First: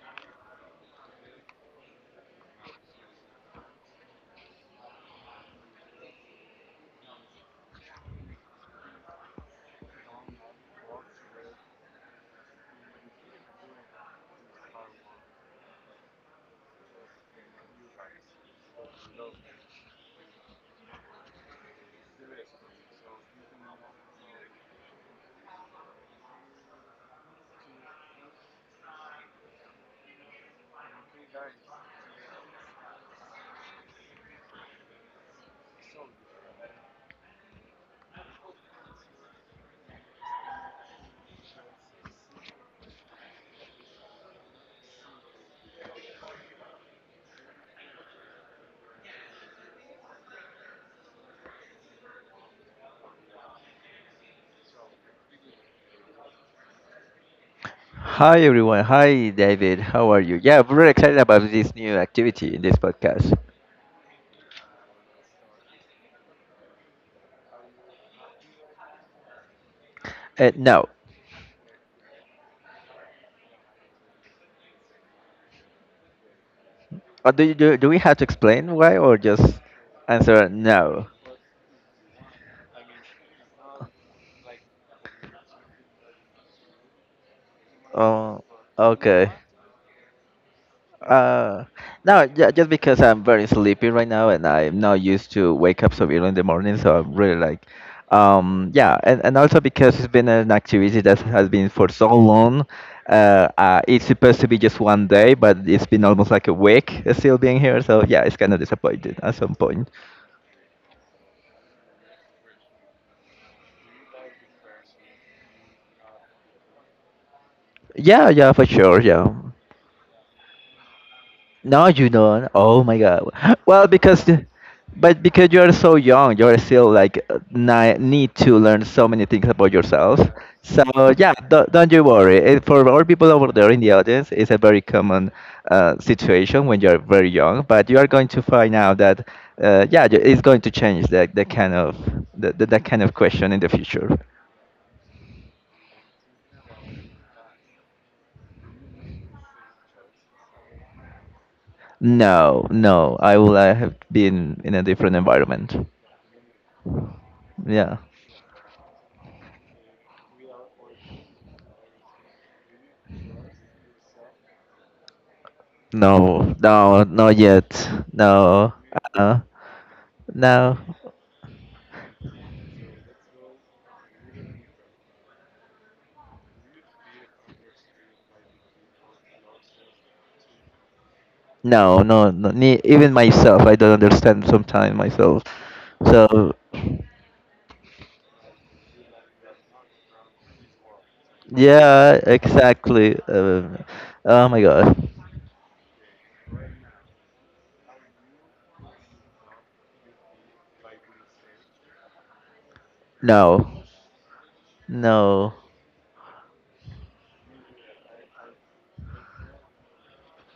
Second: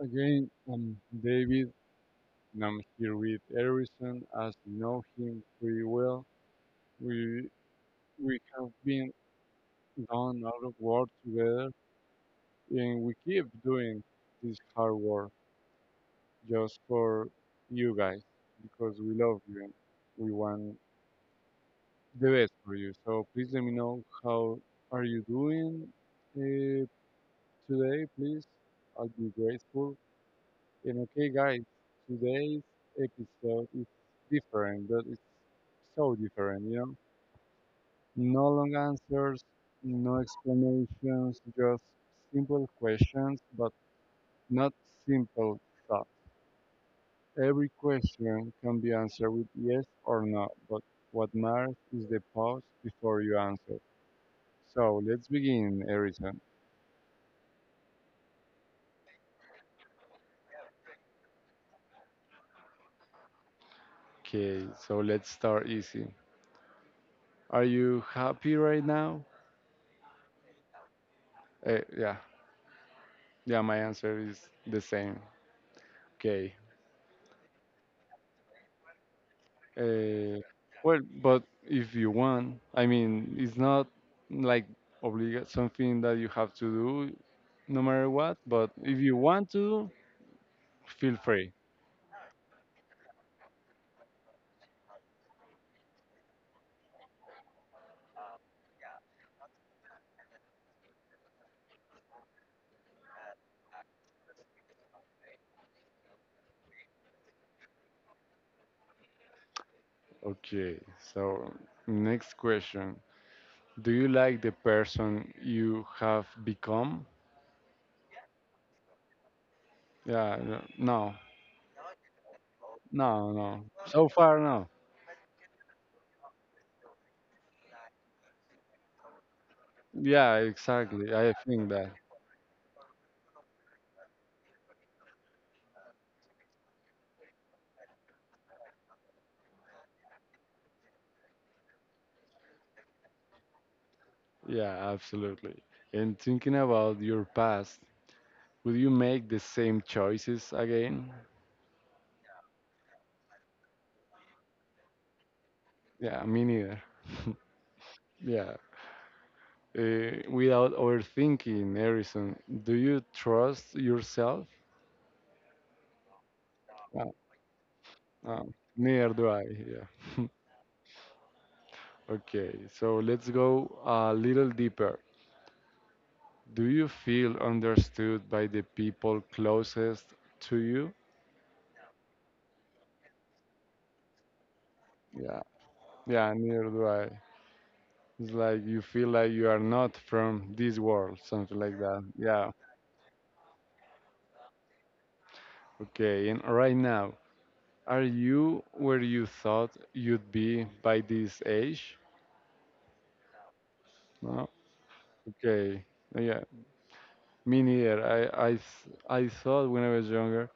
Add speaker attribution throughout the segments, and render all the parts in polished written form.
Speaker 1: again, I'm David and I'm here with Harrison. As you know him pretty well, we we have been done a lot of work together and we keep doing this hard work just for you guys because we love you and we want the best for you. So please let me know how are you doing. Uh, Today, please, I'll be grateful. And okay, guys, today's episode is different, but it's so different, you know? No long answers, no explanations, just simple questions, but not simple thoughts. Every question can be answered with yes or no, but what matters is the pause before you answer. So let's begin, Harrison.
Speaker 2: Hi everyone. Hi David. How are you? Yeah, we're really excited about this new activity in this podcast.
Speaker 1: Okay, so let's start easy. Are you happy right now?
Speaker 2: Uh, now,
Speaker 1: Yeah, yeah, my answer is the same. Okay.
Speaker 2: do, you, do do we have to explain why or just
Speaker 1: Uh,
Speaker 2: answer
Speaker 1: well,
Speaker 2: no?
Speaker 1: but if you want, I mean, it's not like obliga something that you have to do no matter what,
Speaker 2: Oh,
Speaker 1: but if you
Speaker 2: okay.
Speaker 1: want to, feel free.
Speaker 2: Uh, no, just because I'm very sleepy right now and I'm not used to wake up so early in the morning, so I'm really like, yeah, and also because it's been an activity that has been for so long. It's supposed to be just one day, but it's been almost like a week still being here, so yeah, it's kind of disappointed at some point.
Speaker 1: Okay, so next question. Do you like the person you have become?
Speaker 2: Yeah, yeah, for sure, yeah.
Speaker 1: Yeah, no,
Speaker 2: No, you don't. Oh my God.
Speaker 1: no, no, no.
Speaker 2: Well,
Speaker 1: So far, no.
Speaker 2: but because you're so young, you're still like need to learn so many things about yourself.
Speaker 1: Yeah,
Speaker 2: So
Speaker 1: exactly. I
Speaker 2: yeah,
Speaker 1: think
Speaker 2: don't
Speaker 1: that.
Speaker 2: you worry. It, for all people over there in the audience, it's a very common situation when you're very young. But you are going to find out that yeah, it's going to change that the kind of that kind of question in the future.
Speaker 1: Yeah, absolutely. And thinking about your past, would you make the same choices again?
Speaker 2: No, no, I will have been in a different environment.
Speaker 1: Yeah, me neither.
Speaker 2: Yeah.
Speaker 1: Yeah. Without overthinking, Harrison, do you trust yourself?
Speaker 2: No, no,
Speaker 1: Uh,
Speaker 2: not yet.
Speaker 1: uh,
Speaker 2: No,
Speaker 1: Neither do
Speaker 2: uh,
Speaker 1: I. Yeah.
Speaker 2: no,
Speaker 1: Okay, so let's go a little deeper. Do you feel understood by the people closest to you?
Speaker 2: no, no, no. Ne Even myself, I don't understand sometimes
Speaker 1: Yeah.
Speaker 2: myself.
Speaker 1: Yeah,
Speaker 2: So,
Speaker 1: neither do I. It's like you feel like you are not from this world, something like that.
Speaker 2: yeah,
Speaker 1: Yeah.
Speaker 2: exactly. Oh my God.
Speaker 1: Okay. And right now, are you where you thought you'd be by this age?
Speaker 2: No,
Speaker 1: No.
Speaker 2: no,
Speaker 1: Okay. Yeah. Me neither. I thought when I was younger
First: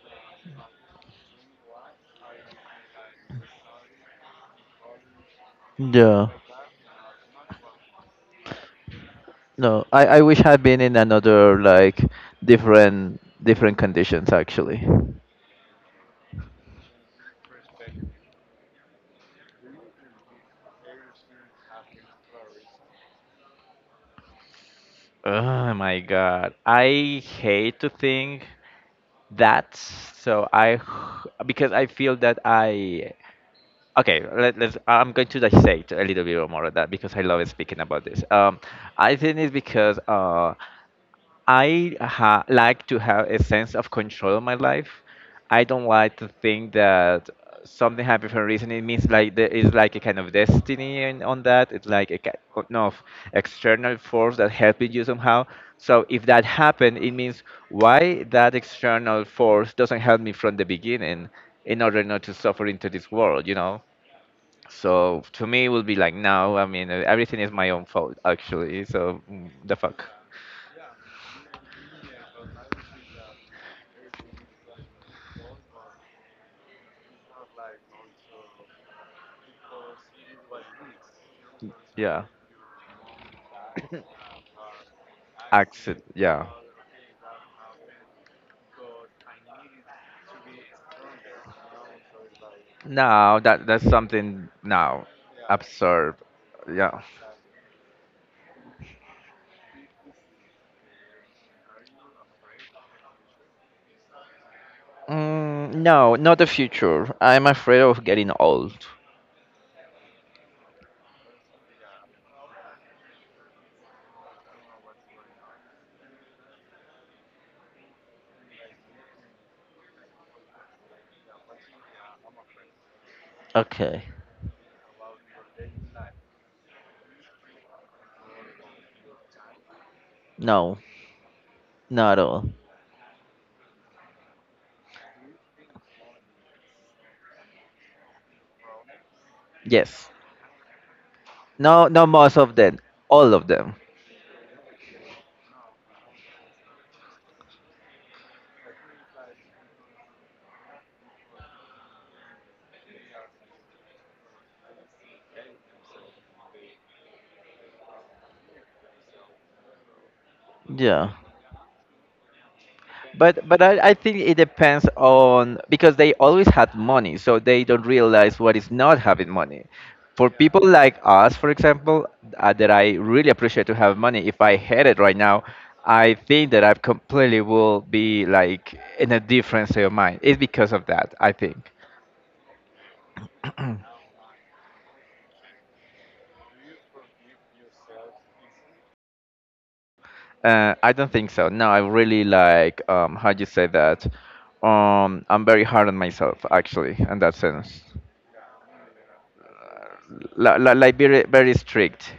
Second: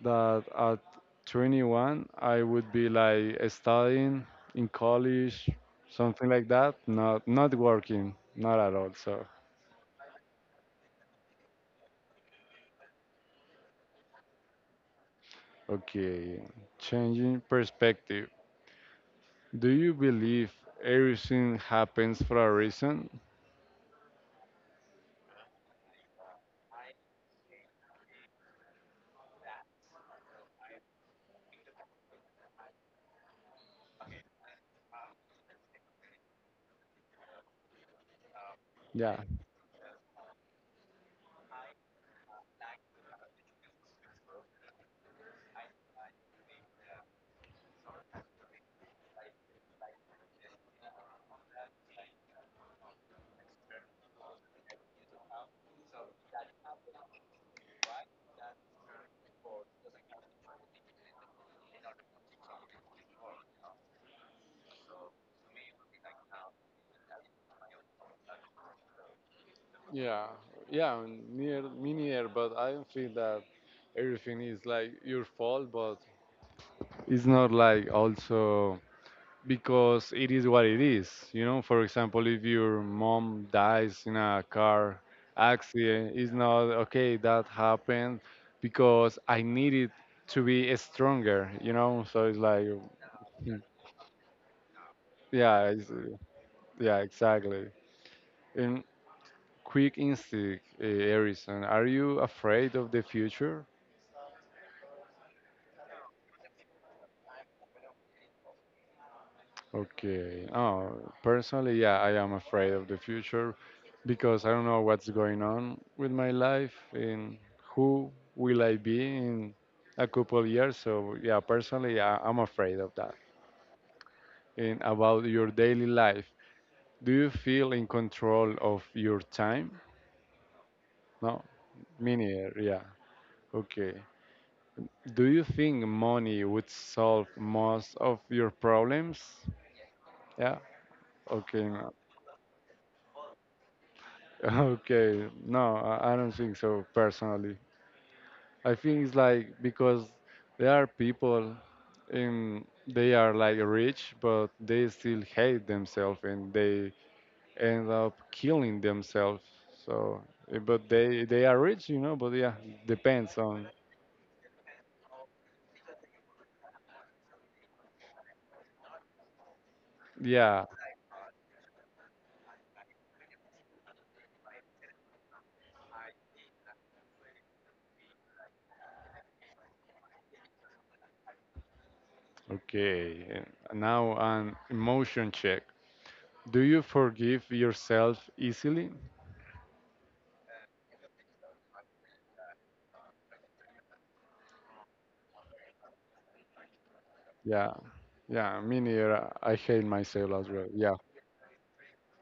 Speaker 1: that at 21 I would be like studying in college, something
Speaker 2: no,
Speaker 1: like that. Not not working, not at all. So
Speaker 2: no. I wish I'd been in another, like, different conditions, actually.
Speaker 1: okay, changing perspective. Do you believe everything happens for a reason?
Speaker 2: Oh my god. I hate to think That so I because I feel that I Okay let's I'm going to dissect a little bit more of that because I love speaking about this. I
Speaker 1: Yeah.
Speaker 2: think it's because I like to have a sense of control in my life. I don't like to think that something happened for a reason. It means like there is like a kind of destiny on that. It's like a kind of no, external force that helping you somehow. So if that happened, it means why that external force doesn't help me from the beginning in order not to suffer into this world, you know? So to me, it would be like no. I mean, everything is my own fault actually. So the fuck,
Speaker 1: Yeah, yeah, near, me neither, but I don't feel that everything is like your fault, but it's not like also because it is what it is. You know, for
Speaker 2: yeah.
Speaker 1: example, if your mom dies in a car
Speaker 2: Accident,
Speaker 1: accident, it's
Speaker 2: yeah.
Speaker 1: not okay that happened because I needed to be stronger, you know? So it's like,
Speaker 2: No, that that's something now
Speaker 1: yeah,
Speaker 2: absurd.
Speaker 1: yeah,
Speaker 2: Yeah.
Speaker 1: exactly. And quick instinct, Harrison. Are you afraid of the future?
Speaker 2: No, not the future. I'm afraid of getting old.
Speaker 1: Okay. Oh, personally, yeah, I am afraid of the future because I don't know what's going on with my life and who will I be in a couple of years. So, yeah, personally, I'm afraid of that.
Speaker 2: Okay.
Speaker 1: And about your daily life, do you feel in control of your time?
Speaker 2: No,
Speaker 1: No, me
Speaker 2: not all.
Speaker 1: neither. Yeah. Okay. Do you think money would solve most of your problems?
Speaker 2: Yes.
Speaker 1: Yeah. Okay,
Speaker 2: No,
Speaker 1: no.
Speaker 2: not most of them. All of them.
Speaker 1: Okay. No, I don't think so personally. I think it's like because there are people and they are like rich, but they still hate themselves and they end up killing themselves. So, eh, but
Speaker 2: Yeah.
Speaker 1: they are rich, you know. But yeah, depends
Speaker 2: But but
Speaker 1: on.
Speaker 2: I, I think it depends on because they always had money, so they don't realize what is not having money. For
Speaker 1: Yeah.
Speaker 2: people like us, for example, that I really appreciate to have money. If I had it right now, I think that I completely will be like in a different state of mind. It's because of that, I think.
Speaker 1: Okay. Eh, now an emotion check. Do you forgive yourself easily?
Speaker 2: I don't think so. No, I really like how you say that. I'm very hard on myself actually, in that
Speaker 1: Yeah,
Speaker 2: sense.
Speaker 1: yeah, me neither. I hate myself as well. Yeah,
Speaker 2: Like very strict.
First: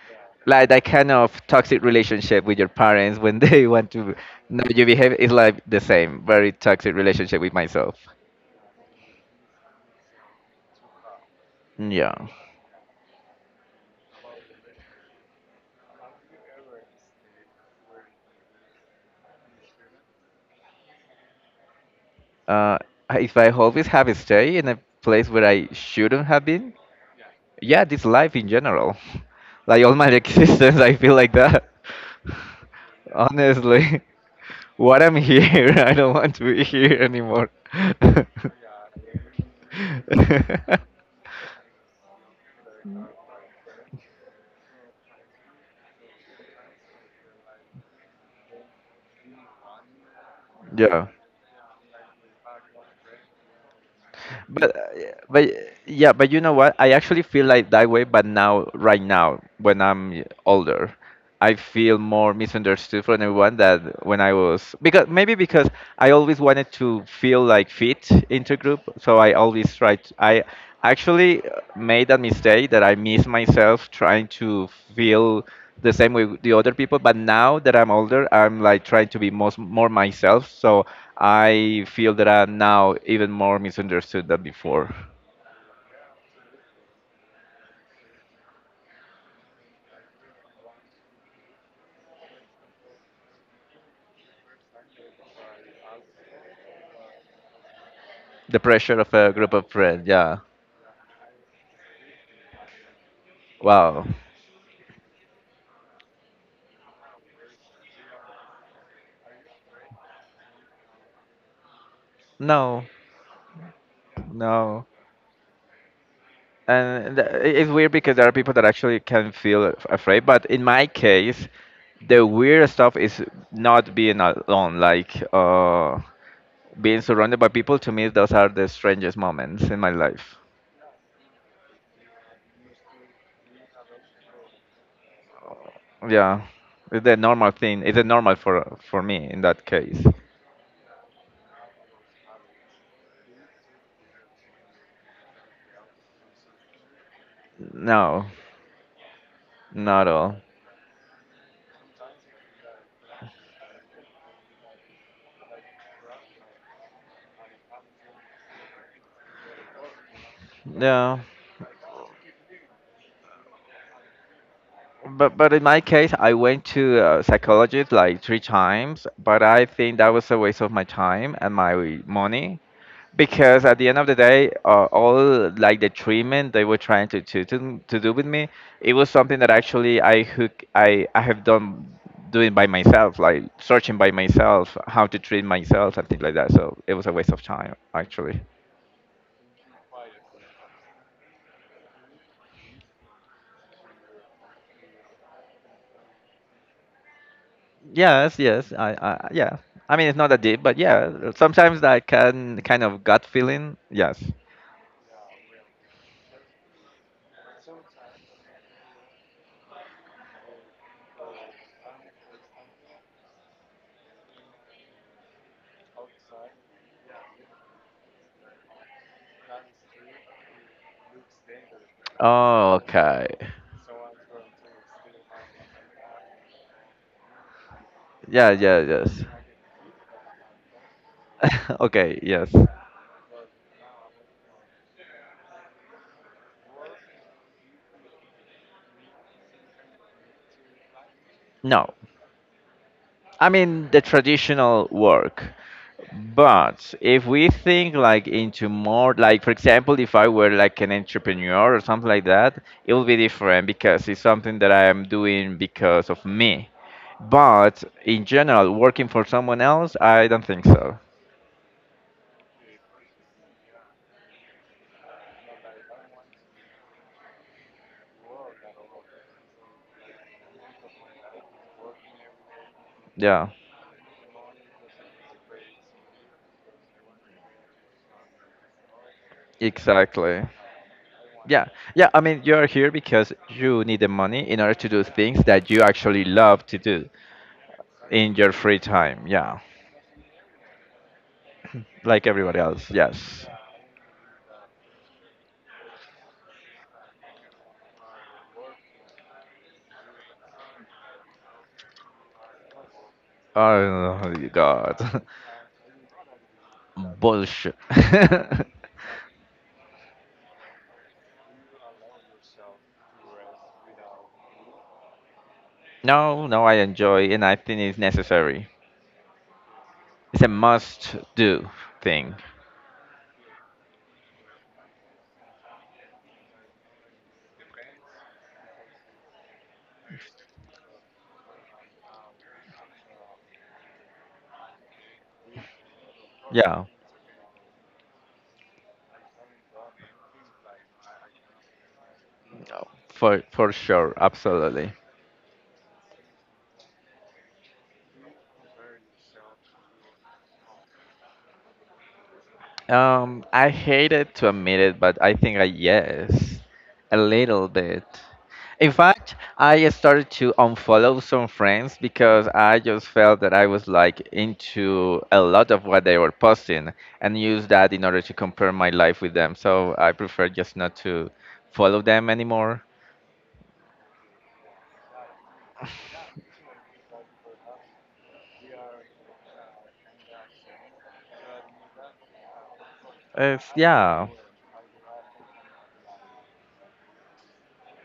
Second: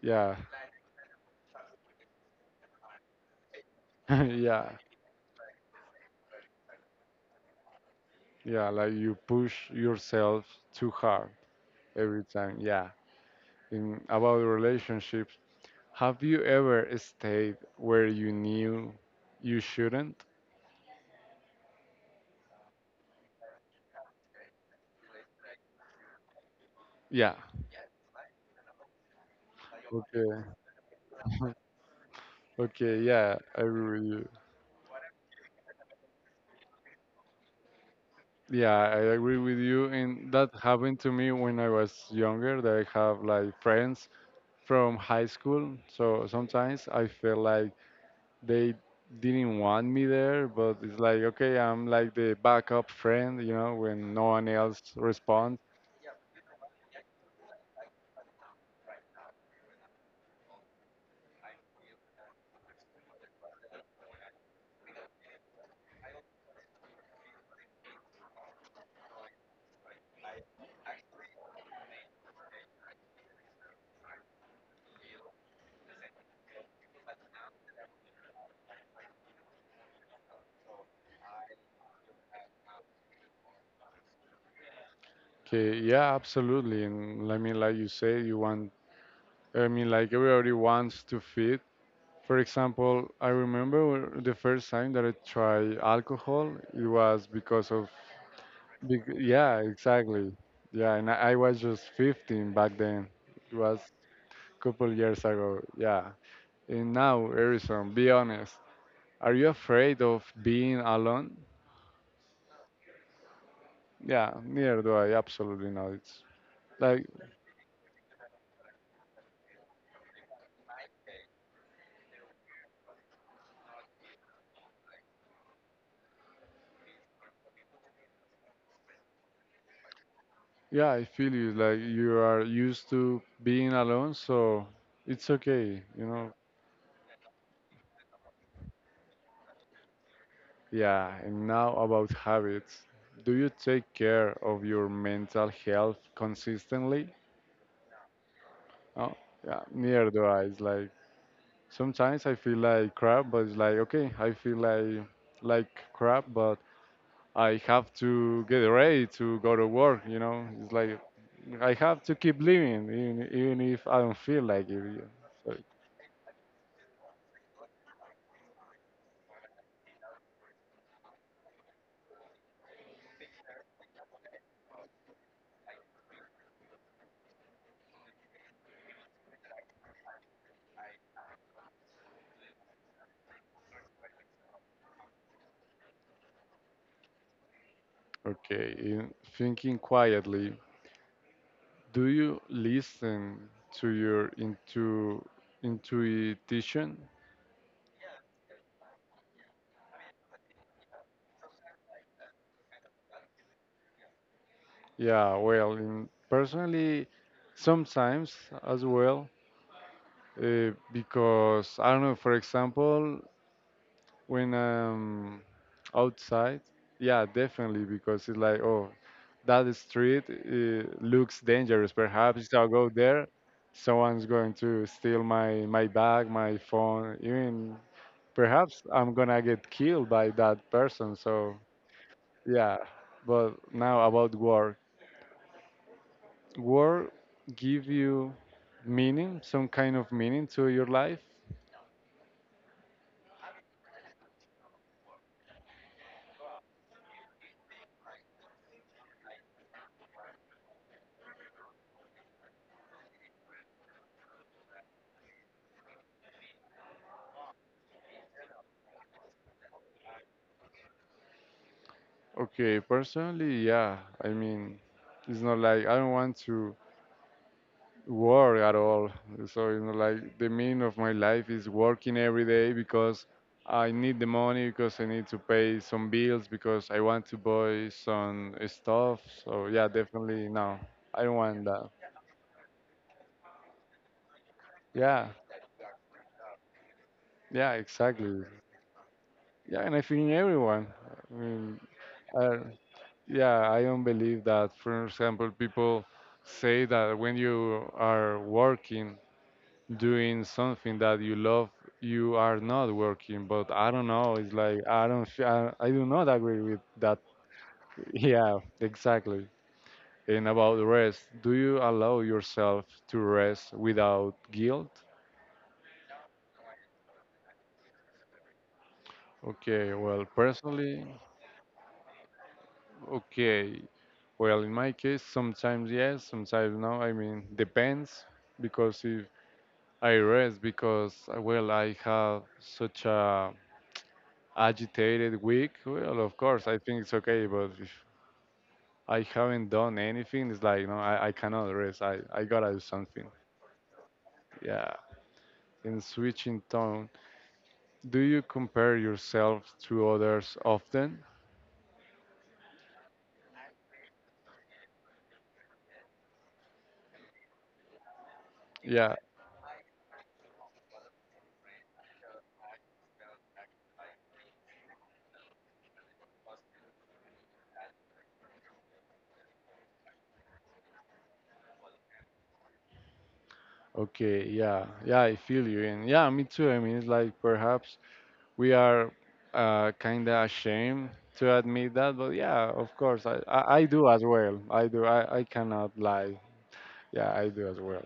Speaker 1: yeah,
Speaker 2: Like that kind of toxic relationship with your parents when they want to know
Speaker 1: yeah,
Speaker 2: you behave is like the same very toxic relationship with myself.
Speaker 1: yeah. Like you push yourself too hard
Speaker 2: Yeah,
Speaker 1: every time. Yeah. In about relationships, have you ever stayed where you knew you shouldn't?
Speaker 2: uh if I always have stay in a place where I shouldn't have been,
Speaker 1: Yeah.
Speaker 2: yeah, this life in general, like all my
Speaker 1: Okay.
Speaker 2: existence I feel like that,
Speaker 1: Okay. Yeah, I agree
Speaker 2: honestly.
Speaker 1: with you.
Speaker 2: What I'm here, I don't want to be here anymore.
Speaker 1: Yeah, I agree with you. And that happened to me when I was younger. That I have like friends from high school. So sometimes I feel like they didn't want me there, but it's
Speaker 2: Yeah.
Speaker 1: like, okay, I'm like the backup friend, you know, when no one
Speaker 2: But
Speaker 1: else
Speaker 2: Yeah, but
Speaker 1: responds.
Speaker 2: yeah, but you know what? I actually feel like that way, but now, right now, when I'm older, I feel more misunderstood from everyone that when I was because maybe because I always wanted to feel like fit into group, so I always tried. I actually made that mistake that I miss myself trying to feel the same way with the other people. But now that I'm older, I'm like trying to be most more myself. So I feel that I'm now even more misunderstood than before.
Speaker 1: Okay, yeah, absolutely. And I mean, like you say, you want, I mean, like everybody wants to fit. For example, the first time that I tried alcohol, it was because of,
Speaker 2: The pressure of
Speaker 1: bec-
Speaker 2: a group
Speaker 1: yeah,
Speaker 2: of friends.
Speaker 1: exactly.
Speaker 2: Yeah.
Speaker 1: Yeah, and I was just 15 back then. It was
Speaker 2: Wow.
Speaker 1: a couple years ago. Yeah. And now, Harrison, be honest. Are you afraid of being alone?
Speaker 2: No.
Speaker 1: Yeah, neither
Speaker 2: No.
Speaker 1: do I. Absolutely not. It's like,
Speaker 2: It's weird because there are people that actually can feel afraid, but in my case the weird stuff is not being alone, like being surrounded by people. To me those are the strangest moments in my life.
Speaker 1: yeah, I feel you. Like you are used to being alone, so it's okay, you know.
Speaker 2: Yeah, it's the normal thing. It's a normal for me in that case.
Speaker 1: Yeah, and now about habits. Do you take care of your mental health consistently?
Speaker 2: No,
Speaker 1: Oh, yeah,
Speaker 2: not
Speaker 1: neither do
Speaker 2: all.
Speaker 1: I. It's like sometimes I feel like crap, but it's like okay, I feel like crap, but I have to get ready to go to work, you know. It's like
Speaker 2: Yeah,
Speaker 1: I have to keep living, even, even if I don't feel like it. You
Speaker 2: but
Speaker 1: so,
Speaker 2: in my case I went to a psychologist like three times, but I think that was a waste of my time and my money because at the end of the day, all like the treatment they were trying to, do with me, it was something that actually I hook I have done doing by myself, like searching by myself how to treat myself and things like that. So it was a waste of time actually.
Speaker 1: okay, in thinking quietly, do you listen to your intuition?
Speaker 2: Yes, yes, I yeah. I mean, it's not that deep, but yeah, sometimes that can kind of gut feeling. Yes.
Speaker 1: Yeah, well, in, personally, sometimes as well, because I don't know. For example, when outside, yeah, definitely, because it's like, oh, that street looks dangerous. Perhaps if I
Speaker 2: Oh,
Speaker 1: go there,
Speaker 2: okay.
Speaker 1: someone's going to steal my my bag, my phone. Even
Speaker 2: Yeah, yeah,
Speaker 1: perhaps I'm
Speaker 2: yes.
Speaker 1: gonna get killed by that person. So
Speaker 2: Okay, yes.
Speaker 1: yeah. But now about work, work give you meaning, some kind of meaning to your life.
Speaker 2: No, I mean the traditional work. But if we think like into more, like for example, if I were like an entrepreneur or something like that, it will be different because it's something that I am doing because of me. But in general, working for someone else, I don't think so.
Speaker 1: Okay, personally, yeah, I mean, it's not like I don't want to work at all. So, you know, like the meaning of my life is working every day because
Speaker 2: Yeah,
Speaker 1: I need the money, because I need to pay some bills, because I want to buy some stuff. So, yeah,
Speaker 2: exactly.
Speaker 1: definitely no, I don't want
Speaker 2: Yeah,
Speaker 1: that.
Speaker 2: yeah. I mean, you're here because you need the money in order to do
Speaker 1: Yeah,
Speaker 2: things that you actually love to do
Speaker 1: yeah,
Speaker 2: in
Speaker 1: exactly.
Speaker 2: your free time. Yeah,
Speaker 1: Yeah, and I think everyone. I mean,
Speaker 2: like
Speaker 1: uh,
Speaker 2: everybody else. Yes.
Speaker 1: yeah, I don't believe that, for example, people say that when you are working, doing something that you love, you are not working. But I don't know,
Speaker 2: Oh
Speaker 1: it's like,
Speaker 2: God.
Speaker 1: I don't f- I do not agree with that.
Speaker 2: Bullshit.
Speaker 1: Yeah, exactly. And about rest, do you allow yourself to rest without guilt?
Speaker 2: No, no, I enjoy and I think it's necessary.
Speaker 1: Okay, well,
Speaker 2: It's a
Speaker 1: personally,
Speaker 2: must do thing.
Speaker 1: okay, well, in my case, sometimes yes, sometimes no. I mean, depends, because if I rest because well, I have such a agitated week, well, of course, I
Speaker 2: Yeah,
Speaker 1: think it's okay. But if I haven't done anything, it's like, you know, I cannot rest. I gotta do something.
Speaker 2: for sure, absolutely.
Speaker 1: Yeah. In switching tone, do you compare yourself to others often?
Speaker 2: I hate it to admit it, but I think I yes, a little bit. In
Speaker 1: Yeah.
Speaker 2: fact, I started to unfollow some friends because I just felt that I was like into a lot of what they were posting and use that in order to compare my life with them. So I prefer just not to follow them anymore.
Speaker 1: Okay. Yeah. Yeah. I feel you. And yeah, me too. I mean, it's like perhaps we are kind of ashamed to admit that. But yeah, of course,
Speaker 2: It's
Speaker 1: I do as
Speaker 2: yeah.
Speaker 1: well. I do. I cannot lie. Yeah, I do as well.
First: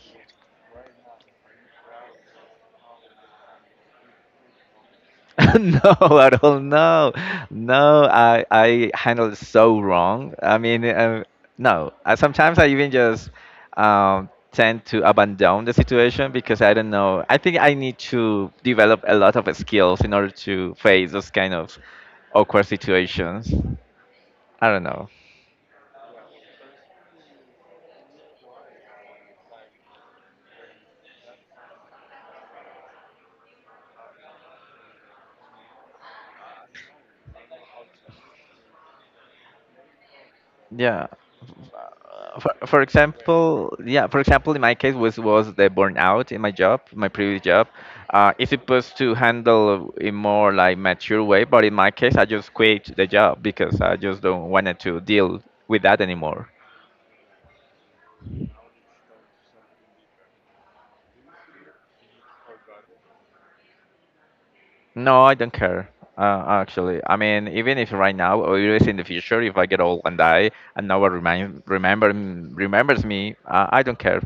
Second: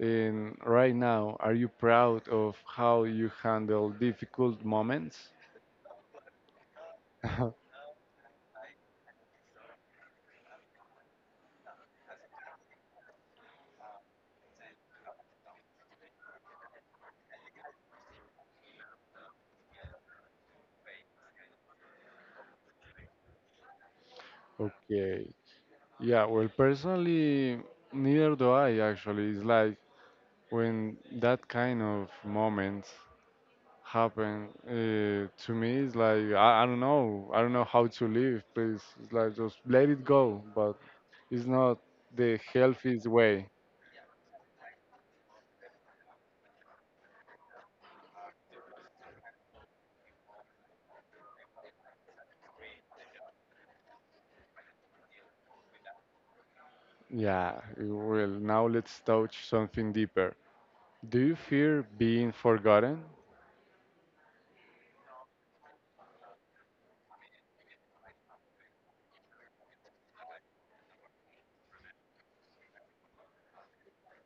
Speaker 1: And right now, are you proud of how you handle difficult moments?
Speaker 2: No, at all. No, no. I handle it so wrong. I mean, no. I, sometimes I even just tend to abandon the situation because I don't know. I think I need to develop a lot of skills in order to face those kind of awkward situations. I don't know.
Speaker 1: Okay. Yeah, well, personally, neither do I actually. It's like when that kind of moments happen to me, it's like I don't know. I don't know how to live, please. It's like just let it go, but
Speaker 2: Yeah.
Speaker 1: it's not the
Speaker 2: For
Speaker 1: healthiest way.
Speaker 2: example, yeah, for example in my case was the burnout in my job, my previous job. It's supposed to handle in more like mature way, but in my case I just quit the job because I just don't wanted to deal with that anymore.
Speaker 1: Yeah, well, now let's touch something deeper. Do you fear being forgotten?
Speaker 2: No, I don't care. Actually, I mean, even if right now or even in the future if I get old and die and no one remember remembers me I don't care,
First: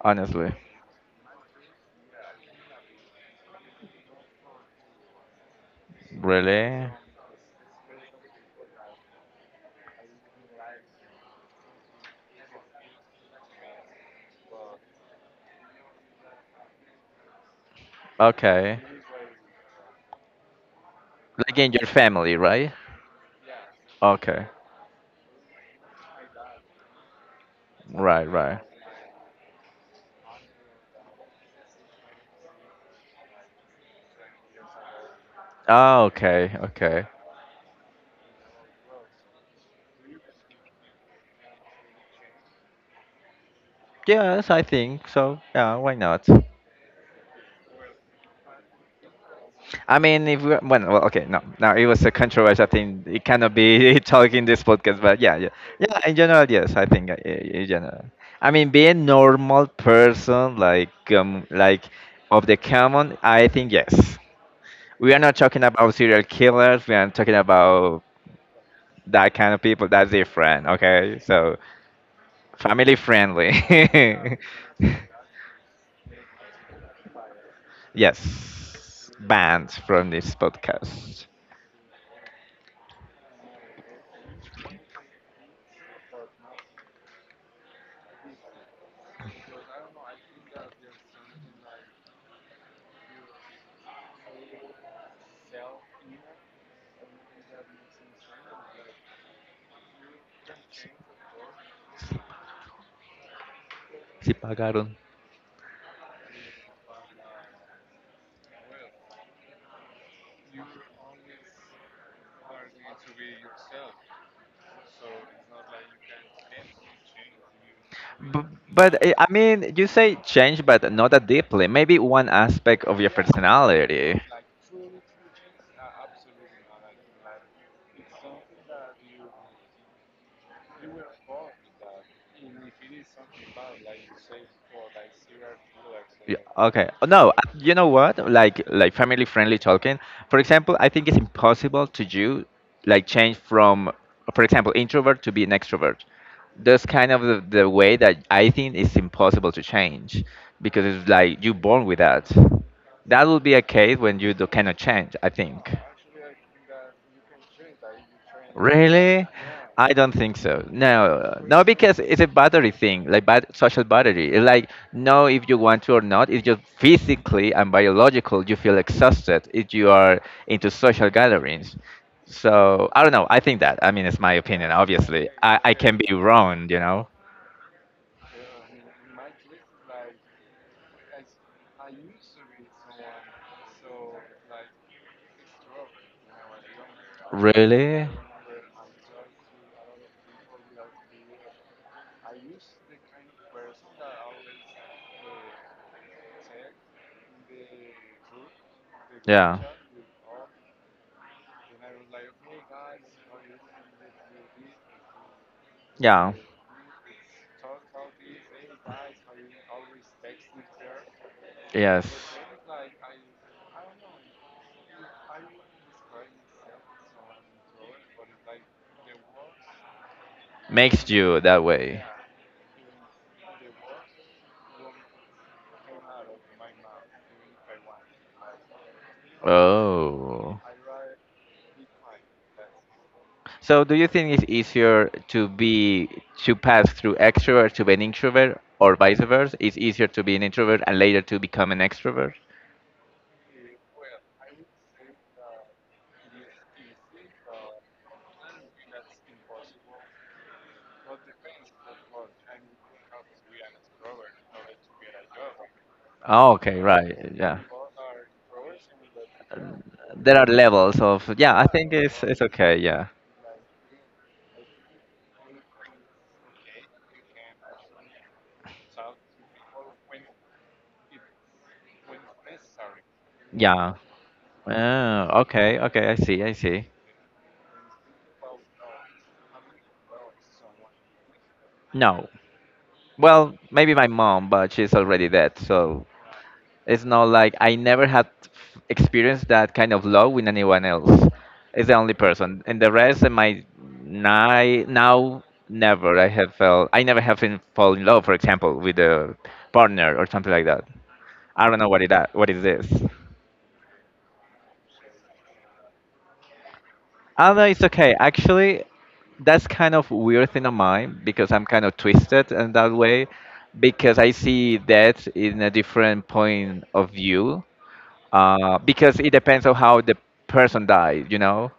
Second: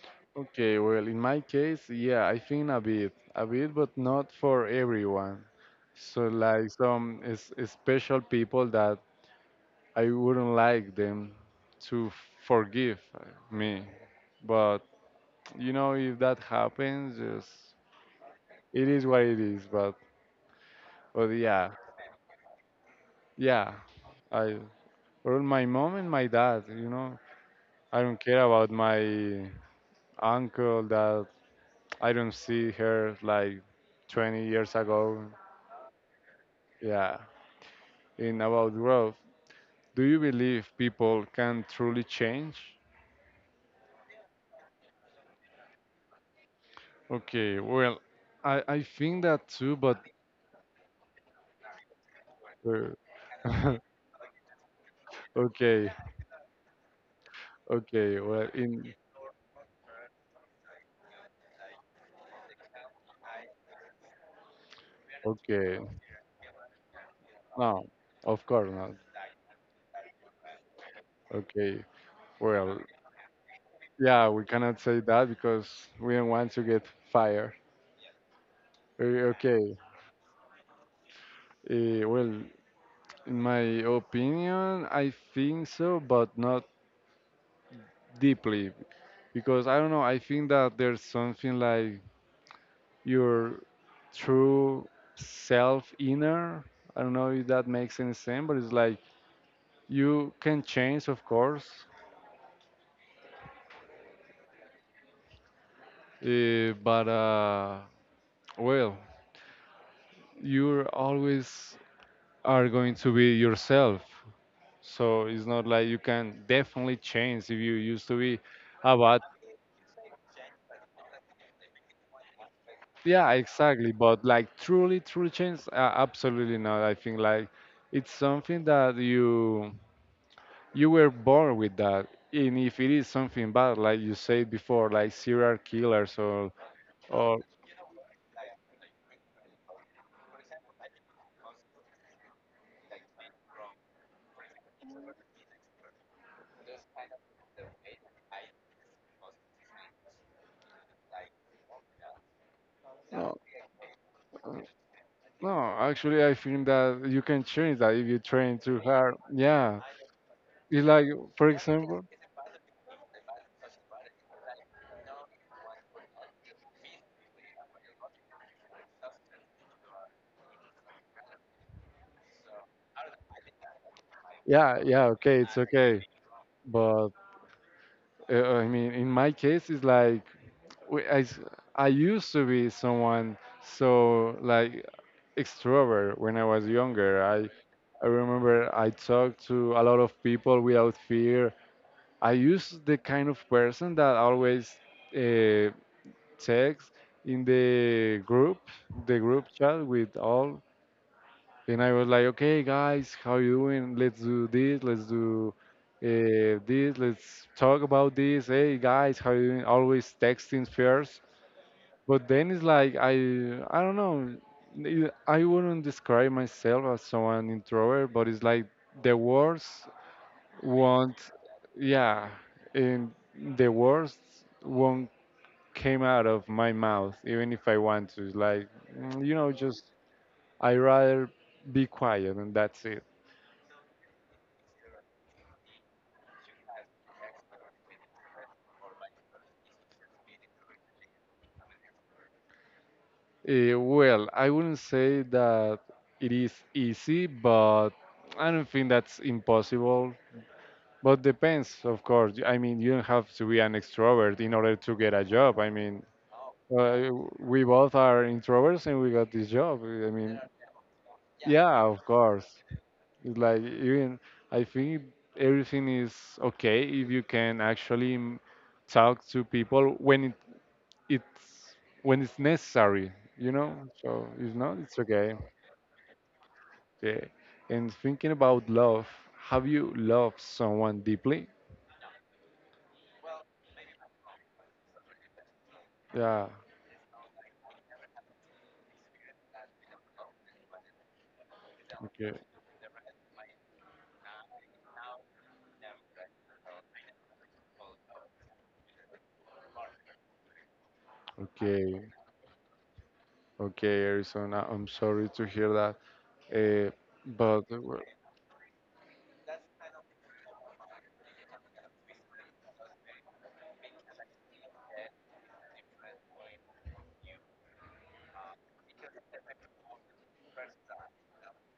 Speaker 2: honestly.
Speaker 1: Okay, well, in my case, yeah, I think a bit, but not for everyone. So, like
Speaker 2: Really.
Speaker 1: some is special people that I wouldn't like them to forgive me. But you know, if that happens, just
Speaker 2: Okay.
Speaker 1: it is what it is. But
Speaker 2: Like
Speaker 1: yeah,
Speaker 2: in your family, right.
Speaker 1: yeah,
Speaker 2: Okay.
Speaker 1: I or my mom and my dad. You know, I don't
Speaker 2: Right,
Speaker 1: care
Speaker 2: right.
Speaker 1: about my uncle that I don't see her like 20 years ago.
Speaker 2: Ah, okay, okay.
Speaker 1: Yeah. In about growth, do you believe people can truly change?
Speaker 2: Yes, I think so. Yeah, why not?
Speaker 1: Okay, well, I think that too,
Speaker 2: I
Speaker 1: but
Speaker 2: mean, if we, when, well, okay, no, no, it was a controversial thing. It cannot
Speaker 1: uh,
Speaker 2: be talking in this podcast, but yeah, yeah,
Speaker 1: okay,
Speaker 2: yeah. In general, yes, I think in general.
Speaker 1: okay, well,
Speaker 2: I mean, be a
Speaker 1: in
Speaker 2: normal person, like of the common. I think yes. We are not talking
Speaker 1: okay,
Speaker 2: about serial killers. We are talking
Speaker 1: no,
Speaker 2: about
Speaker 1: of course not.
Speaker 2: that kind of people. That's different. Okay, so
Speaker 1: Okay, well,
Speaker 2: family friendly.
Speaker 1: yeah, we cannot say that because we don't want to get fired.
Speaker 2: Yes, banned
Speaker 1: Okay,
Speaker 2: from this podcast.
Speaker 1: well, in my opinion, I think so, but not deeply, because I don't know. I think that there's something like your true self inner. I don't know if that makes any sense, but it's like you can change, of course,
Speaker 2: Si pagaron.
Speaker 1: but well, you always are going to be yourself. So it's not like you can definitely change if you used to be
Speaker 2: B- but
Speaker 1: a bad.
Speaker 2: I mean, you say change, but not that deeply. Maybe one aspect of your
Speaker 1: Yeah, exactly.
Speaker 2: personality.
Speaker 1: But like truly, truly change, absolutely not. I think like it's something that you were born with that, and if it is something bad like you said before like serial killers
Speaker 2: Yeah, or okay. Oh, no,
Speaker 1: or
Speaker 2: you know what? Like family friendly talking. For example, I think it's impossible to do like change from, for example, introvert to be an extrovert. That's kind of the way that I think it's impossible to change because it's like you're born with that. That
Speaker 1: no,
Speaker 2: will be a case when you do,
Speaker 1: uh,
Speaker 2: cannot change, I
Speaker 1: no,
Speaker 2: think.
Speaker 1: actually, I think that you can change that if you train too hard.
Speaker 2: Really?
Speaker 1: Yeah,
Speaker 2: I don't think so.
Speaker 1: it's
Speaker 2: No,
Speaker 1: like for
Speaker 2: no, because
Speaker 1: example,
Speaker 2: it's a battery thing, like social battery. It's like no, if you want to or not, it's just physically and biological. You feel exhausted if you are into social gatherings. So I don't know. I think that. I mean, it's my opinion.
Speaker 1: yeah, yeah,
Speaker 2: Obviously,
Speaker 1: okay, it's
Speaker 2: I can
Speaker 1: okay,
Speaker 2: be wrong. You know.
Speaker 1: but I mean, in my case, it's like, w- I, s- I used to be someone so like extrovert when I was younger. i
Speaker 2: Really?
Speaker 1: I remember I talked to a lot of people without fear. I used the kind of person that always uh, text in the group
Speaker 2: Yeah.
Speaker 1: chat with all, and I was like, okay, guys, how you doing? Let's do this. Let's do
Speaker 2: Yeah.
Speaker 1: this. Let's talk about this. Hey, guys, how you doing? Always texting first,
Speaker 2: Yes.
Speaker 1: but then it's like I don't know. I wouldn't describe myself as someone introvert, but it's like the worst
Speaker 2: Makes
Speaker 1: won't
Speaker 2: you that way.
Speaker 1: yeah and the words won't came out of my mouth even if I want to. It's like you
Speaker 2: Yeah.
Speaker 1: know just
Speaker 2: Oh.
Speaker 1: I rather be quiet and that's it.
Speaker 2: So do you think it's easier to be to pass through extrovert to be an introvert or vice versa? It's easier to be an introvert and later to become an extrovert?
Speaker 1: Well I wouldn't say that it is easy but I don't think that's impossible but depends of course. I mean you don't have to be an extrovert in order to get a job I mean
Speaker 2: Oh, okay,
Speaker 1: uh,
Speaker 2: right. Yeah.
Speaker 1: we both are introverts and we got this job I
Speaker 2: There
Speaker 1: mean
Speaker 2: are levels of yeah, I
Speaker 1: yeah
Speaker 2: think. Yeah,
Speaker 1: of
Speaker 2: it's
Speaker 1: course.
Speaker 2: okay, yeah.
Speaker 1: It's like even I think everything is okay if you can actually talk to people when it, it's when it's necessary, you know.
Speaker 2: Yeah.
Speaker 1: So if not, it's okay.
Speaker 2: Oh, okay, okay, I see, I see.
Speaker 1: Yeah. And thinking about love, have you loved someone deeply?
Speaker 2: No. Well, maybe my mom, but she's already dead, so
Speaker 1: Yeah.
Speaker 2: it's not like I never had experienced that kind of love with anyone else. It's the only
Speaker 1: Okay.
Speaker 2: person, and the rest of my now never I have felt I never have been fall in love, for example, with a partner or something like that. I don't know
Speaker 1: Okay.
Speaker 2: what is this.
Speaker 1: Okay, Arizona. I'm sorry to hear that. Uh,
Speaker 2: I do know.
Speaker 1: but
Speaker 2: It's
Speaker 1: well,
Speaker 2: okay. Actually, that's kind of weird thing of mine because I'm kind of twisted in that way because I see that in a different point of view because it depends on how the person died. You know,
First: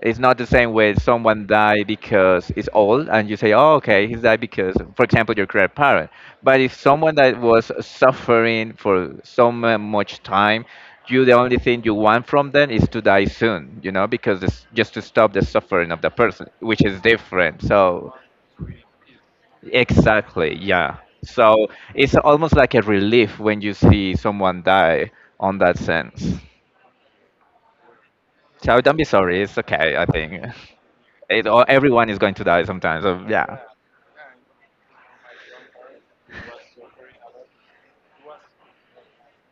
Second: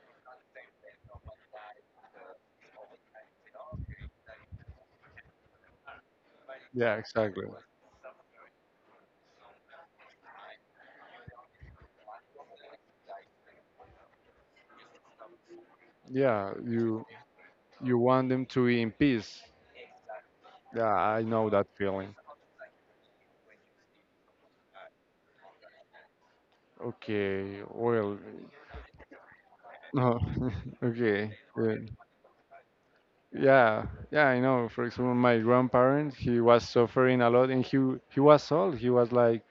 Speaker 2: it's not the same way someone died because it's old, and you say, "Oh, okay, he's died because, for example, your grandparent." But if
Speaker 1: yeah,
Speaker 2: someone that
Speaker 1: exactly.
Speaker 2: was suffering for much time, you the only thing you want from them is to die soon. You know, because it's just to stop the suffering of the person,
Speaker 1: Yeah,
Speaker 2: which is
Speaker 1: you
Speaker 2: different.
Speaker 1: you
Speaker 2: So
Speaker 1: want them to be in peace.
Speaker 2: exactly,
Speaker 1: Yeah,
Speaker 2: yeah.
Speaker 1: I know that
Speaker 2: So it's
Speaker 1: feeling.
Speaker 2: almost like a relief when you see someone die on that sense.
Speaker 1: Okay, well,
Speaker 2: So don't be sorry. It's okay. I
Speaker 1: no,
Speaker 2: think
Speaker 1: okay,
Speaker 2: it, or
Speaker 1: well,
Speaker 2: everyone is going to die sometimes. So yeah.
Speaker 1: yeah, yeah, I know. For example, my grandparents, he was suffering a lot, and he was old. He was like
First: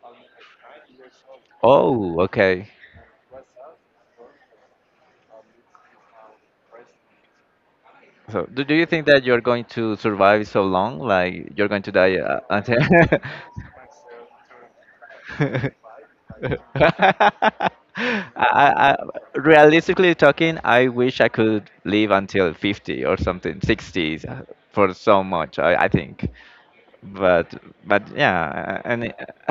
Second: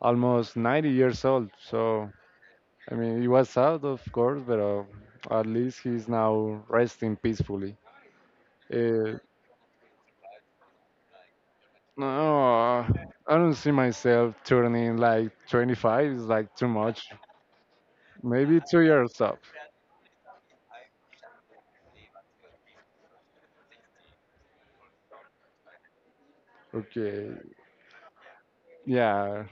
Speaker 1: almost 90 years old. So
Speaker 2: Oh, okay.
Speaker 1: I mean, he was sad, of course, but at least he's now resting peacefully.
Speaker 2: So do you think
Speaker 1: Uh,
Speaker 2: that you're going to survive so long? Like you're going to die until?
Speaker 1: no, I don't see myself turning like 25. It's like too much.
Speaker 2: I,
Speaker 1: Maybe two
Speaker 2: I,
Speaker 1: years up.
Speaker 2: realistically talking, I wish I could live until 50 or something, 60 for so much, I think.
Speaker 1: Okay,
Speaker 2: But but yeah, and
Speaker 1: yeah,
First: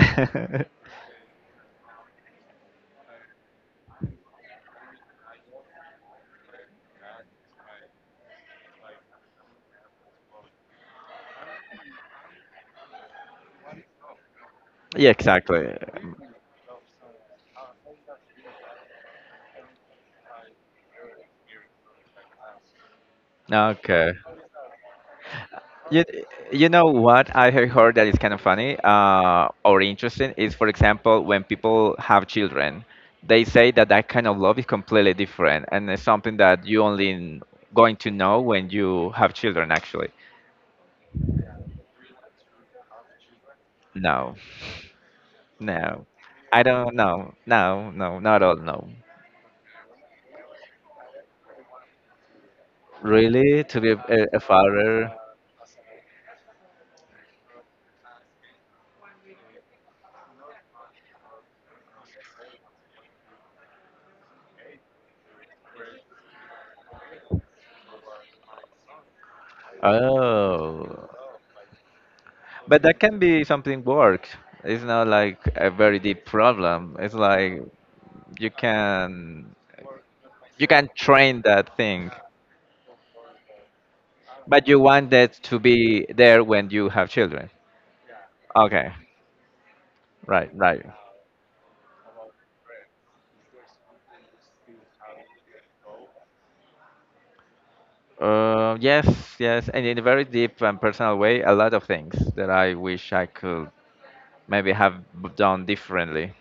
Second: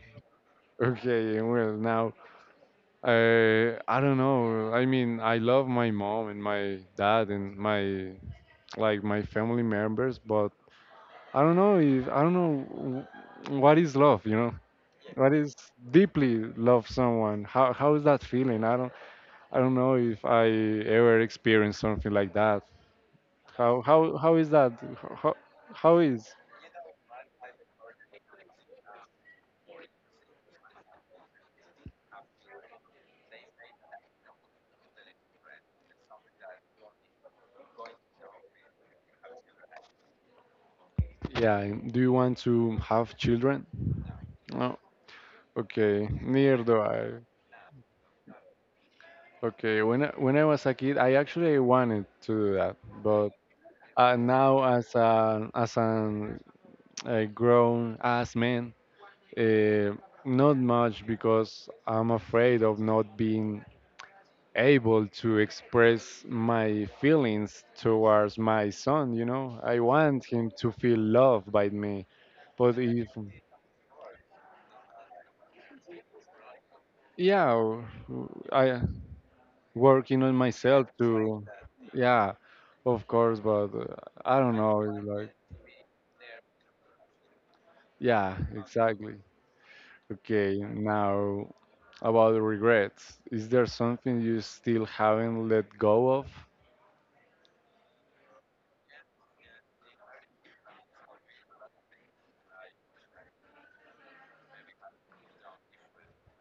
Speaker 1: okay, well now. I don't know. I mean, I love my mom and my dad and my like my family members, but I don't know if I don't know what is love, you know?
Speaker 2: yeah,
Speaker 1: What is
Speaker 2: exactly.
Speaker 1: deeply love someone? How is that feeling? I don't know if I ever experienced something like that. How
Speaker 2: Okay.
Speaker 1: how how is that? How how
Speaker 2: You,
Speaker 1: is?
Speaker 2: you know what I have heard that is kind of funny or interesting is, for example, when people have children, they say that that kind of love is completely different and it's something that you only going to know when you have children, actually.
Speaker 1: Yeah, do you want to have children?
Speaker 2: No,
Speaker 1: No.
Speaker 2: no.
Speaker 1: Okay,
Speaker 2: I
Speaker 1: neither do
Speaker 2: don't
Speaker 1: I.
Speaker 2: know. No, no, not all, no.
Speaker 1: Okay, when when I was a kid, I actually wanted to do that, but
Speaker 2: Really? To be a
Speaker 1: now
Speaker 2: father?
Speaker 1: as an a grown ass man, uh, not much because I'm afraid of not being able to express my feelings towards my son. You know, I want him to feel
Speaker 2: Oh,
Speaker 1: loved by me, but
Speaker 2: but that
Speaker 1: if
Speaker 2: can be something work. It's not like a very deep problem. It's like
Speaker 1: yeah,
Speaker 2: you
Speaker 1: I
Speaker 2: can
Speaker 1: working on
Speaker 2: you
Speaker 1: myself
Speaker 2: can train
Speaker 1: to
Speaker 2: that thing,
Speaker 1: yeah, of course, but I don't
Speaker 2: but you
Speaker 1: know. It's
Speaker 2: want
Speaker 1: like,
Speaker 2: that to be there when you have children.
Speaker 1: yeah,
Speaker 2: Okay,
Speaker 1: exactly.
Speaker 2: right,
Speaker 1: Okay,
Speaker 2: right.
Speaker 1: now about regrets. Is there something you still haven't let go of?
Speaker 2: Yes, yes, and in a very deep and personal way, a lot of things that I wish I could maybe have done differently.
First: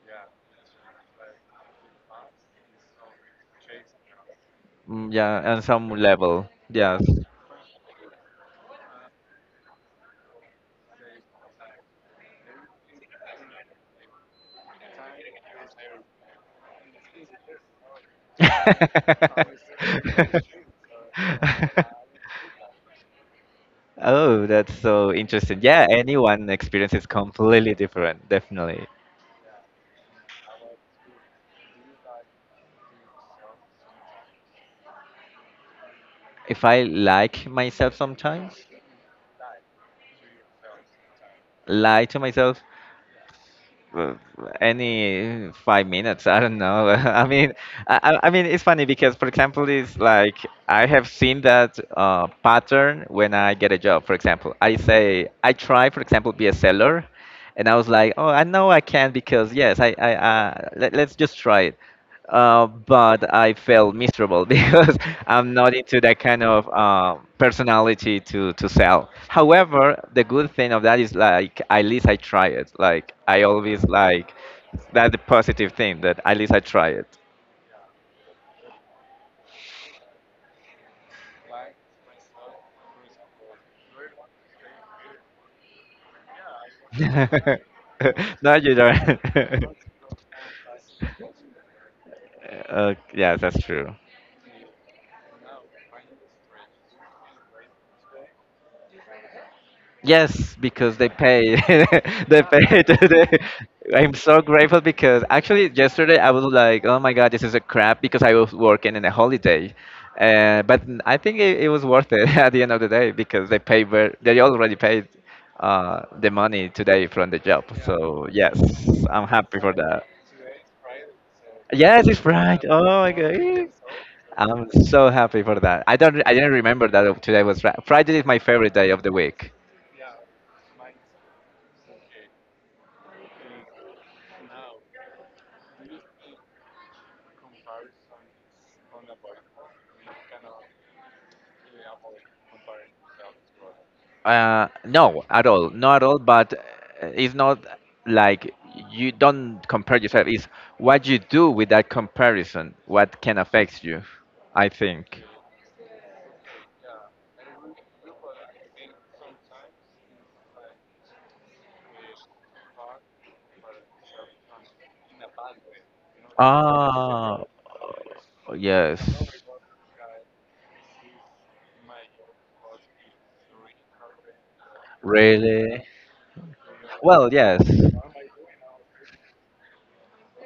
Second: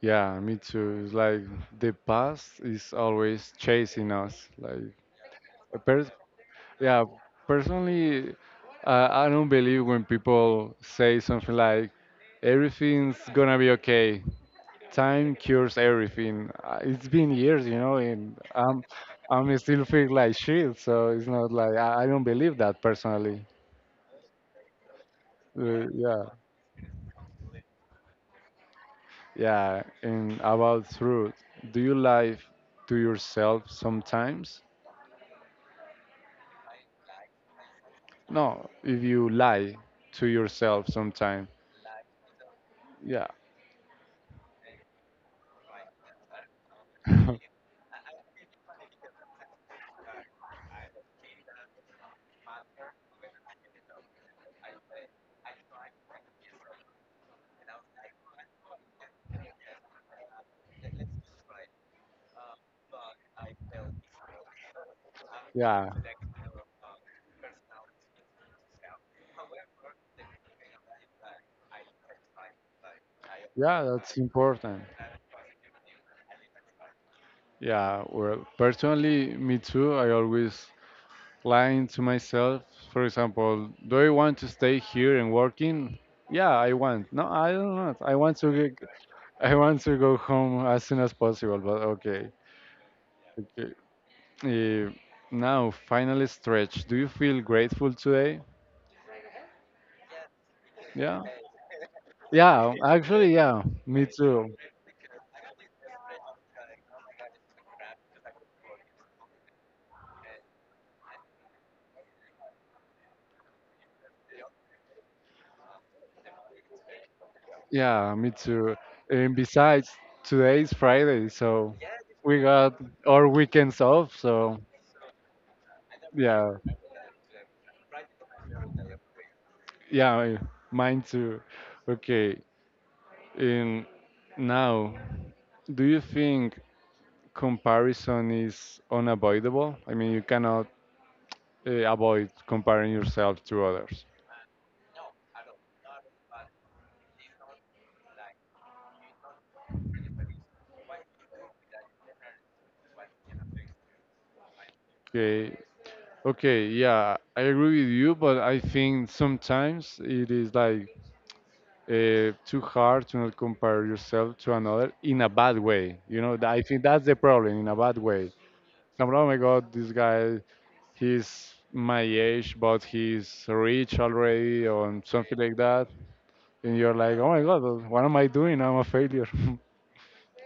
Speaker 1: Yeah, me too. It's like the past is always chasing us. Like,
Speaker 2: Mm, yeah, on
Speaker 1: a
Speaker 2: some
Speaker 1: pers-
Speaker 2: level, yes.
Speaker 1: yeah, personally, I don't believe when people say something like, everything's gonna be okay. Time cures everything. It's been years, you know, and I'm still feel like shit. So it's not like I don't believe that personally.
Speaker 2: Oh, that's so interesting. Yeah,
Speaker 1: Yeah,
Speaker 2: anyone experience is completely different, definitely.
Speaker 1: yeah. And about truth, do you lie to yourself sometimes?
Speaker 2: If I like myself sometimes,
Speaker 1: No, if you lie to yourself sometimes,
Speaker 2: lie to myself
Speaker 1: yeah,
Speaker 2: uh, any 5 minutes, I don't know. I mean, I mean, it's funny because, for example, it's like I have seen that pattern when I get a job. For example, I say I try, for example, be a seller, and I was like, oh, I know I can because yes, let's just try it. But I felt miserable because I'm not
Speaker 1: yeah,
Speaker 2: into that kind of personality to sell. However, the good thing of that is like at least I try it. Like I
Speaker 1: yeah,
Speaker 2: always
Speaker 1: that's
Speaker 2: like
Speaker 1: important.
Speaker 2: that's the positive thing that at least I try it.
Speaker 1: Yeah, well, personally, me too. I always lying to myself. For example, do I want to stay here and working? Yeah, I want. No, I don't want. I want to
Speaker 2: No, you
Speaker 1: get,
Speaker 2: don't.
Speaker 1: I want to go home as soon as possible. But okay,
Speaker 2: Yes, that's
Speaker 1: okay.
Speaker 2: true.
Speaker 1: Eh, now, final stretch. Do you feel grateful today?
Speaker 2: Yes, because they
Speaker 1: Yeah.
Speaker 2: pay. They
Speaker 1: Yeah,
Speaker 2: pay
Speaker 1: actually,
Speaker 2: today.
Speaker 1: yeah. Me
Speaker 2: I'm so
Speaker 1: too.
Speaker 2: grateful because actually yesterday I was like, oh my God, this is a crap because I was working in a holiday. But I think it was worth it at the end of the day because they pay ver they already paid the money today from the job.
Speaker 1: Yeah,
Speaker 2: So
Speaker 1: me
Speaker 2: yes,
Speaker 1: too.
Speaker 2: I'm
Speaker 1: And
Speaker 2: happy for
Speaker 1: besides,
Speaker 2: that.
Speaker 1: today is Friday, so
Speaker 2: Yes, it's
Speaker 1: we
Speaker 2: right.
Speaker 1: got
Speaker 2: Oh my
Speaker 1: our
Speaker 2: God.
Speaker 1: weekends off. So
Speaker 2: I'm so happy for that. I don't. I didn't
Speaker 1: yeah,
Speaker 2: remember that today was Friday is my favorite day of the week.
Speaker 1: yeah, mine too. Okay, and now, do you think comparison is unavoidable? I mean, you cannot avoid comparing yourself to others.
Speaker 2: No, at all, not at all. But it's not like you don't compare yourself. It's what you do with that comparison. What can affect you, I think.
Speaker 1: Okay, okay, yeah, I agree with you, but I think sometimes it is like too hard to not compare yourself to another in a bad way. You know, I think that's the
Speaker 2: Ah,
Speaker 1: problem in a bad way.
Speaker 2: yes,
Speaker 1: Some, oh my God, this guy, he's my age, but he's rich already, or something like
Speaker 2: really.
Speaker 1: that. And you're like, oh
Speaker 2: Well,
Speaker 1: my
Speaker 2: yes,
Speaker 1: God, what am I doing? I'm a failure.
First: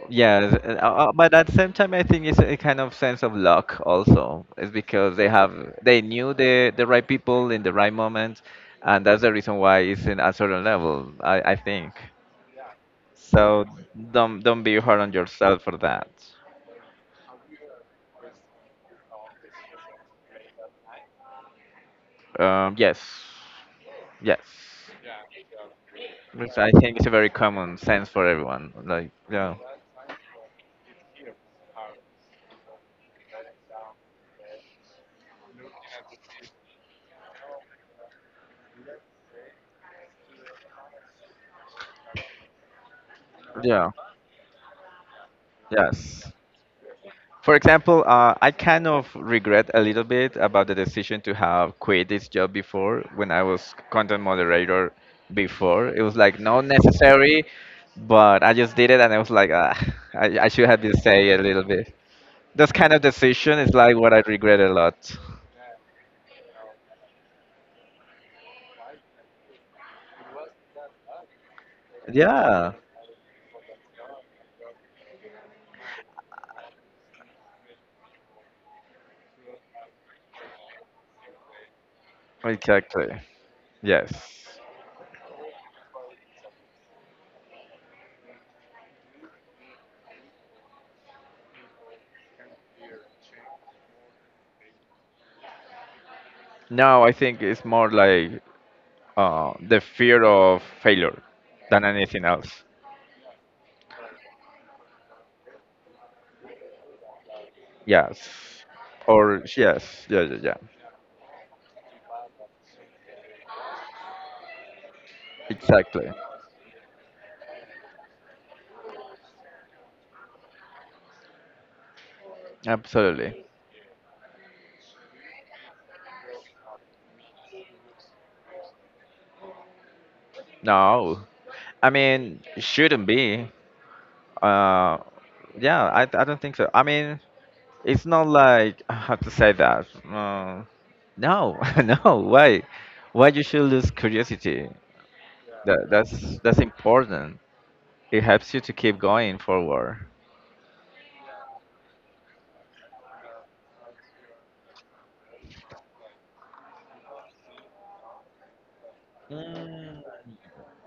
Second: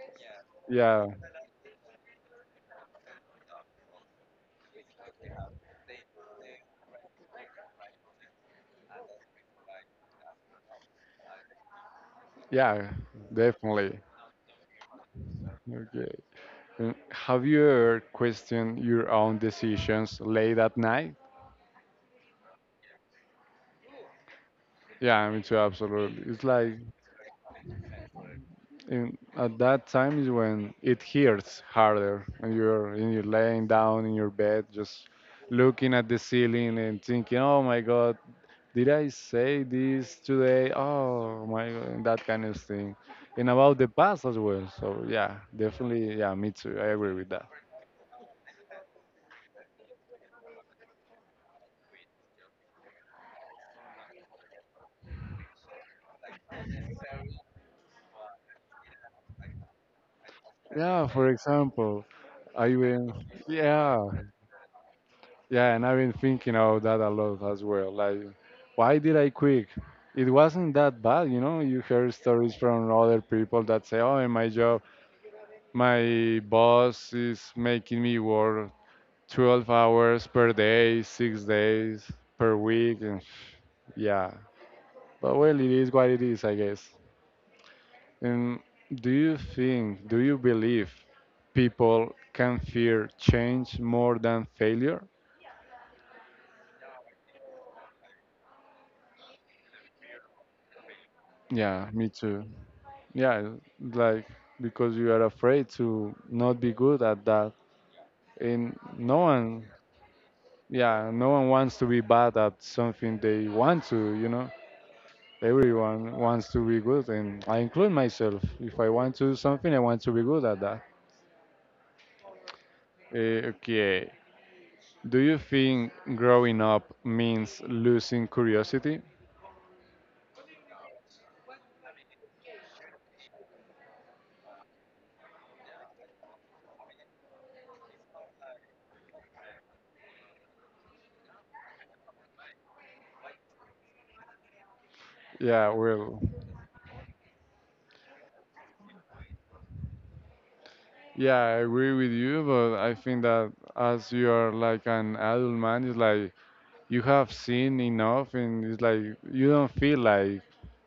Speaker 2: yes.
Speaker 1: yeah,
Speaker 2: But at the same time, I think it's a kind of sense of luck also. It's because they have they knew the right people in the right moment, and that's the reason why it's in a certain level. I think.
Speaker 1: yeah,
Speaker 2: So
Speaker 1: definitely.
Speaker 2: don't be hard on yourself for that.
Speaker 1: Okay. Have you ever questioned your own decisions late at night?
Speaker 2: Yes, yes.
Speaker 1: Yeah, I mean, too, absolutely. It's
Speaker 2: Which I
Speaker 1: like
Speaker 2: think it's a very common sense for everyone. Like
Speaker 1: and
Speaker 2: yeah,
Speaker 1: at that time is when it hurts harder, and you're laying down in your bed, just looking at the ceiling and thinking, "Oh my God, did I say this today? Oh my God," and that kind of thing. And about the
Speaker 2: yeah,
Speaker 1: past as well. So yeah, definitely,
Speaker 2: yes.
Speaker 1: yeah, me too. I agree with that.
Speaker 2: For example, I kind of regret a little bit about the decision to have quit this job before when I was content moderator before. It was like not necessary, but I just did it and I was like, ah, I should have been
Speaker 1: Yeah, for
Speaker 2: say a little bit.
Speaker 1: example, I
Speaker 2: Those kind of
Speaker 1: even
Speaker 2: decision is like
Speaker 1: yeah.
Speaker 2: what I regret a lot.
Speaker 1: Yeah, and I've been thinking of that a lot as well. Like, why did I quit? It wasn't that bad, you know. You hear stories
Speaker 2: Yeah,
Speaker 1: from other people that say, "Oh, in my job, my boss is making me work 12 hours per day, 6 days per week."
Speaker 2: exactly.
Speaker 1: And
Speaker 2: Yes.
Speaker 1: yeah, but well, it is what it is, I guess. And do you believe people can fear change more than failure?
Speaker 2: No, I think it's more like the fear of failure than
Speaker 1: Yeah, me
Speaker 2: anything
Speaker 1: too.
Speaker 2: else.
Speaker 1: Yeah, like because you are afraid to not be good at that.
Speaker 2: Yes.
Speaker 1: And no
Speaker 2: Or
Speaker 1: one,
Speaker 2: yes, yeah.
Speaker 1: yeah, no one wants to be bad at something they want to, you know.
Speaker 2: Exactly.
Speaker 1: Everyone wants to be good, and I include myself. If I want to do something, I want to be good at that.
Speaker 2: Absolutely.
Speaker 1: Okay. Do you think growing up means losing curiosity?
Speaker 2: No. I mean, shouldn't be. Uh, yeah, I don't think so. I mean, it's not like I have to say that. No, no. Why? Why you should lose curiosity?
Speaker 1: Yeah, well,
Speaker 2: That's important. It helps you to keep going forward.
Speaker 1: yeah, I agree with you, but I think that as you are like an adult man, it's like you have seen enough and it's like you don't feel
Speaker 2: Mm,
Speaker 1: like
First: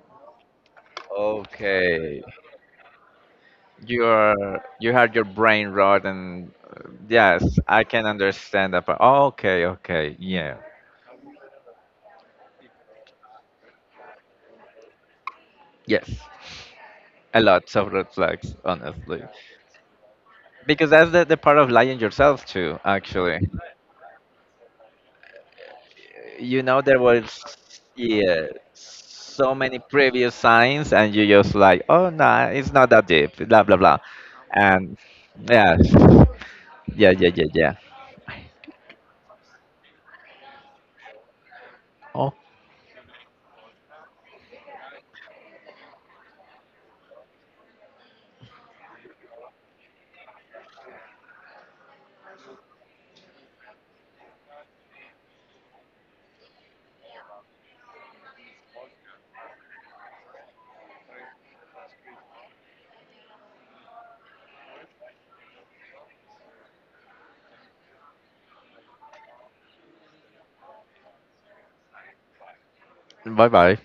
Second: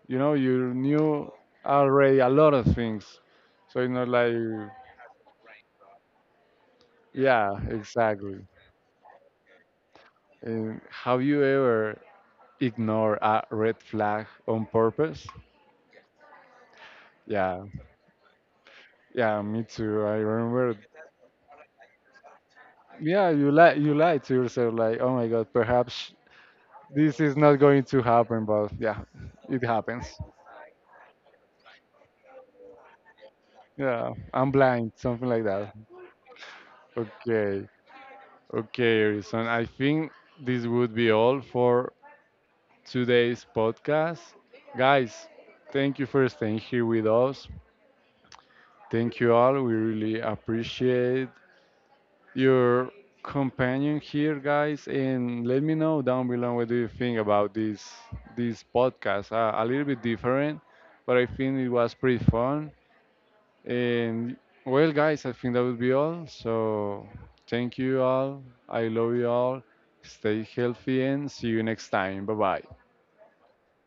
Speaker 1: you know you knew already
Speaker 2: okay.
Speaker 1: a lot of things so you know
Speaker 2: You
Speaker 1: like
Speaker 2: are you had your brain rot and
Speaker 1: yeah
Speaker 2: yes, I can
Speaker 1: exactly.
Speaker 2: understand that. Part. Okay, okay, yeah,
Speaker 1: And have you ever ignored a red flag on purpose?
Speaker 2: yes, a
Speaker 1: Yeah,
Speaker 2: lot of red flags, honestly,
Speaker 1: yeah, me too, I remember.
Speaker 2: because that's the part of lying yourself too.
Speaker 1: Yeah,
Speaker 2: Actually,
Speaker 1: you lie to yourself like oh my God, perhaps
Speaker 2: you know there
Speaker 1: this
Speaker 2: was
Speaker 1: is not going to happen
Speaker 2: yeah
Speaker 1: but yeah
Speaker 2: so
Speaker 1: it
Speaker 2: many
Speaker 1: happens.
Speaker 2: previous signs, and you just like oh no, nah, it's not that deep, blah blah blah,
Speaker 1: Yeah, I'm blind,
Speaker 2: and
Speaker 1: something like that.
Speaker 2: yeah,
Speaker 1: Okay.
Speaker 2: yeah.
Speaker 1: Okay, Erison, I think this would be all for
Speaker 2: 哦，
Speaker 1: today's podcast. Guys, thank you for staying here with us. Thank you all. We really appreciate your companion here, guys. And let me know down below what do you think about this this podcast. A little bit different, but I think it was pretty fun. And well, guys, I think that would be all. So thank you all. I love you all. Stay healthy and see you next time. Bye bye.
Speaker 2: 拜拜。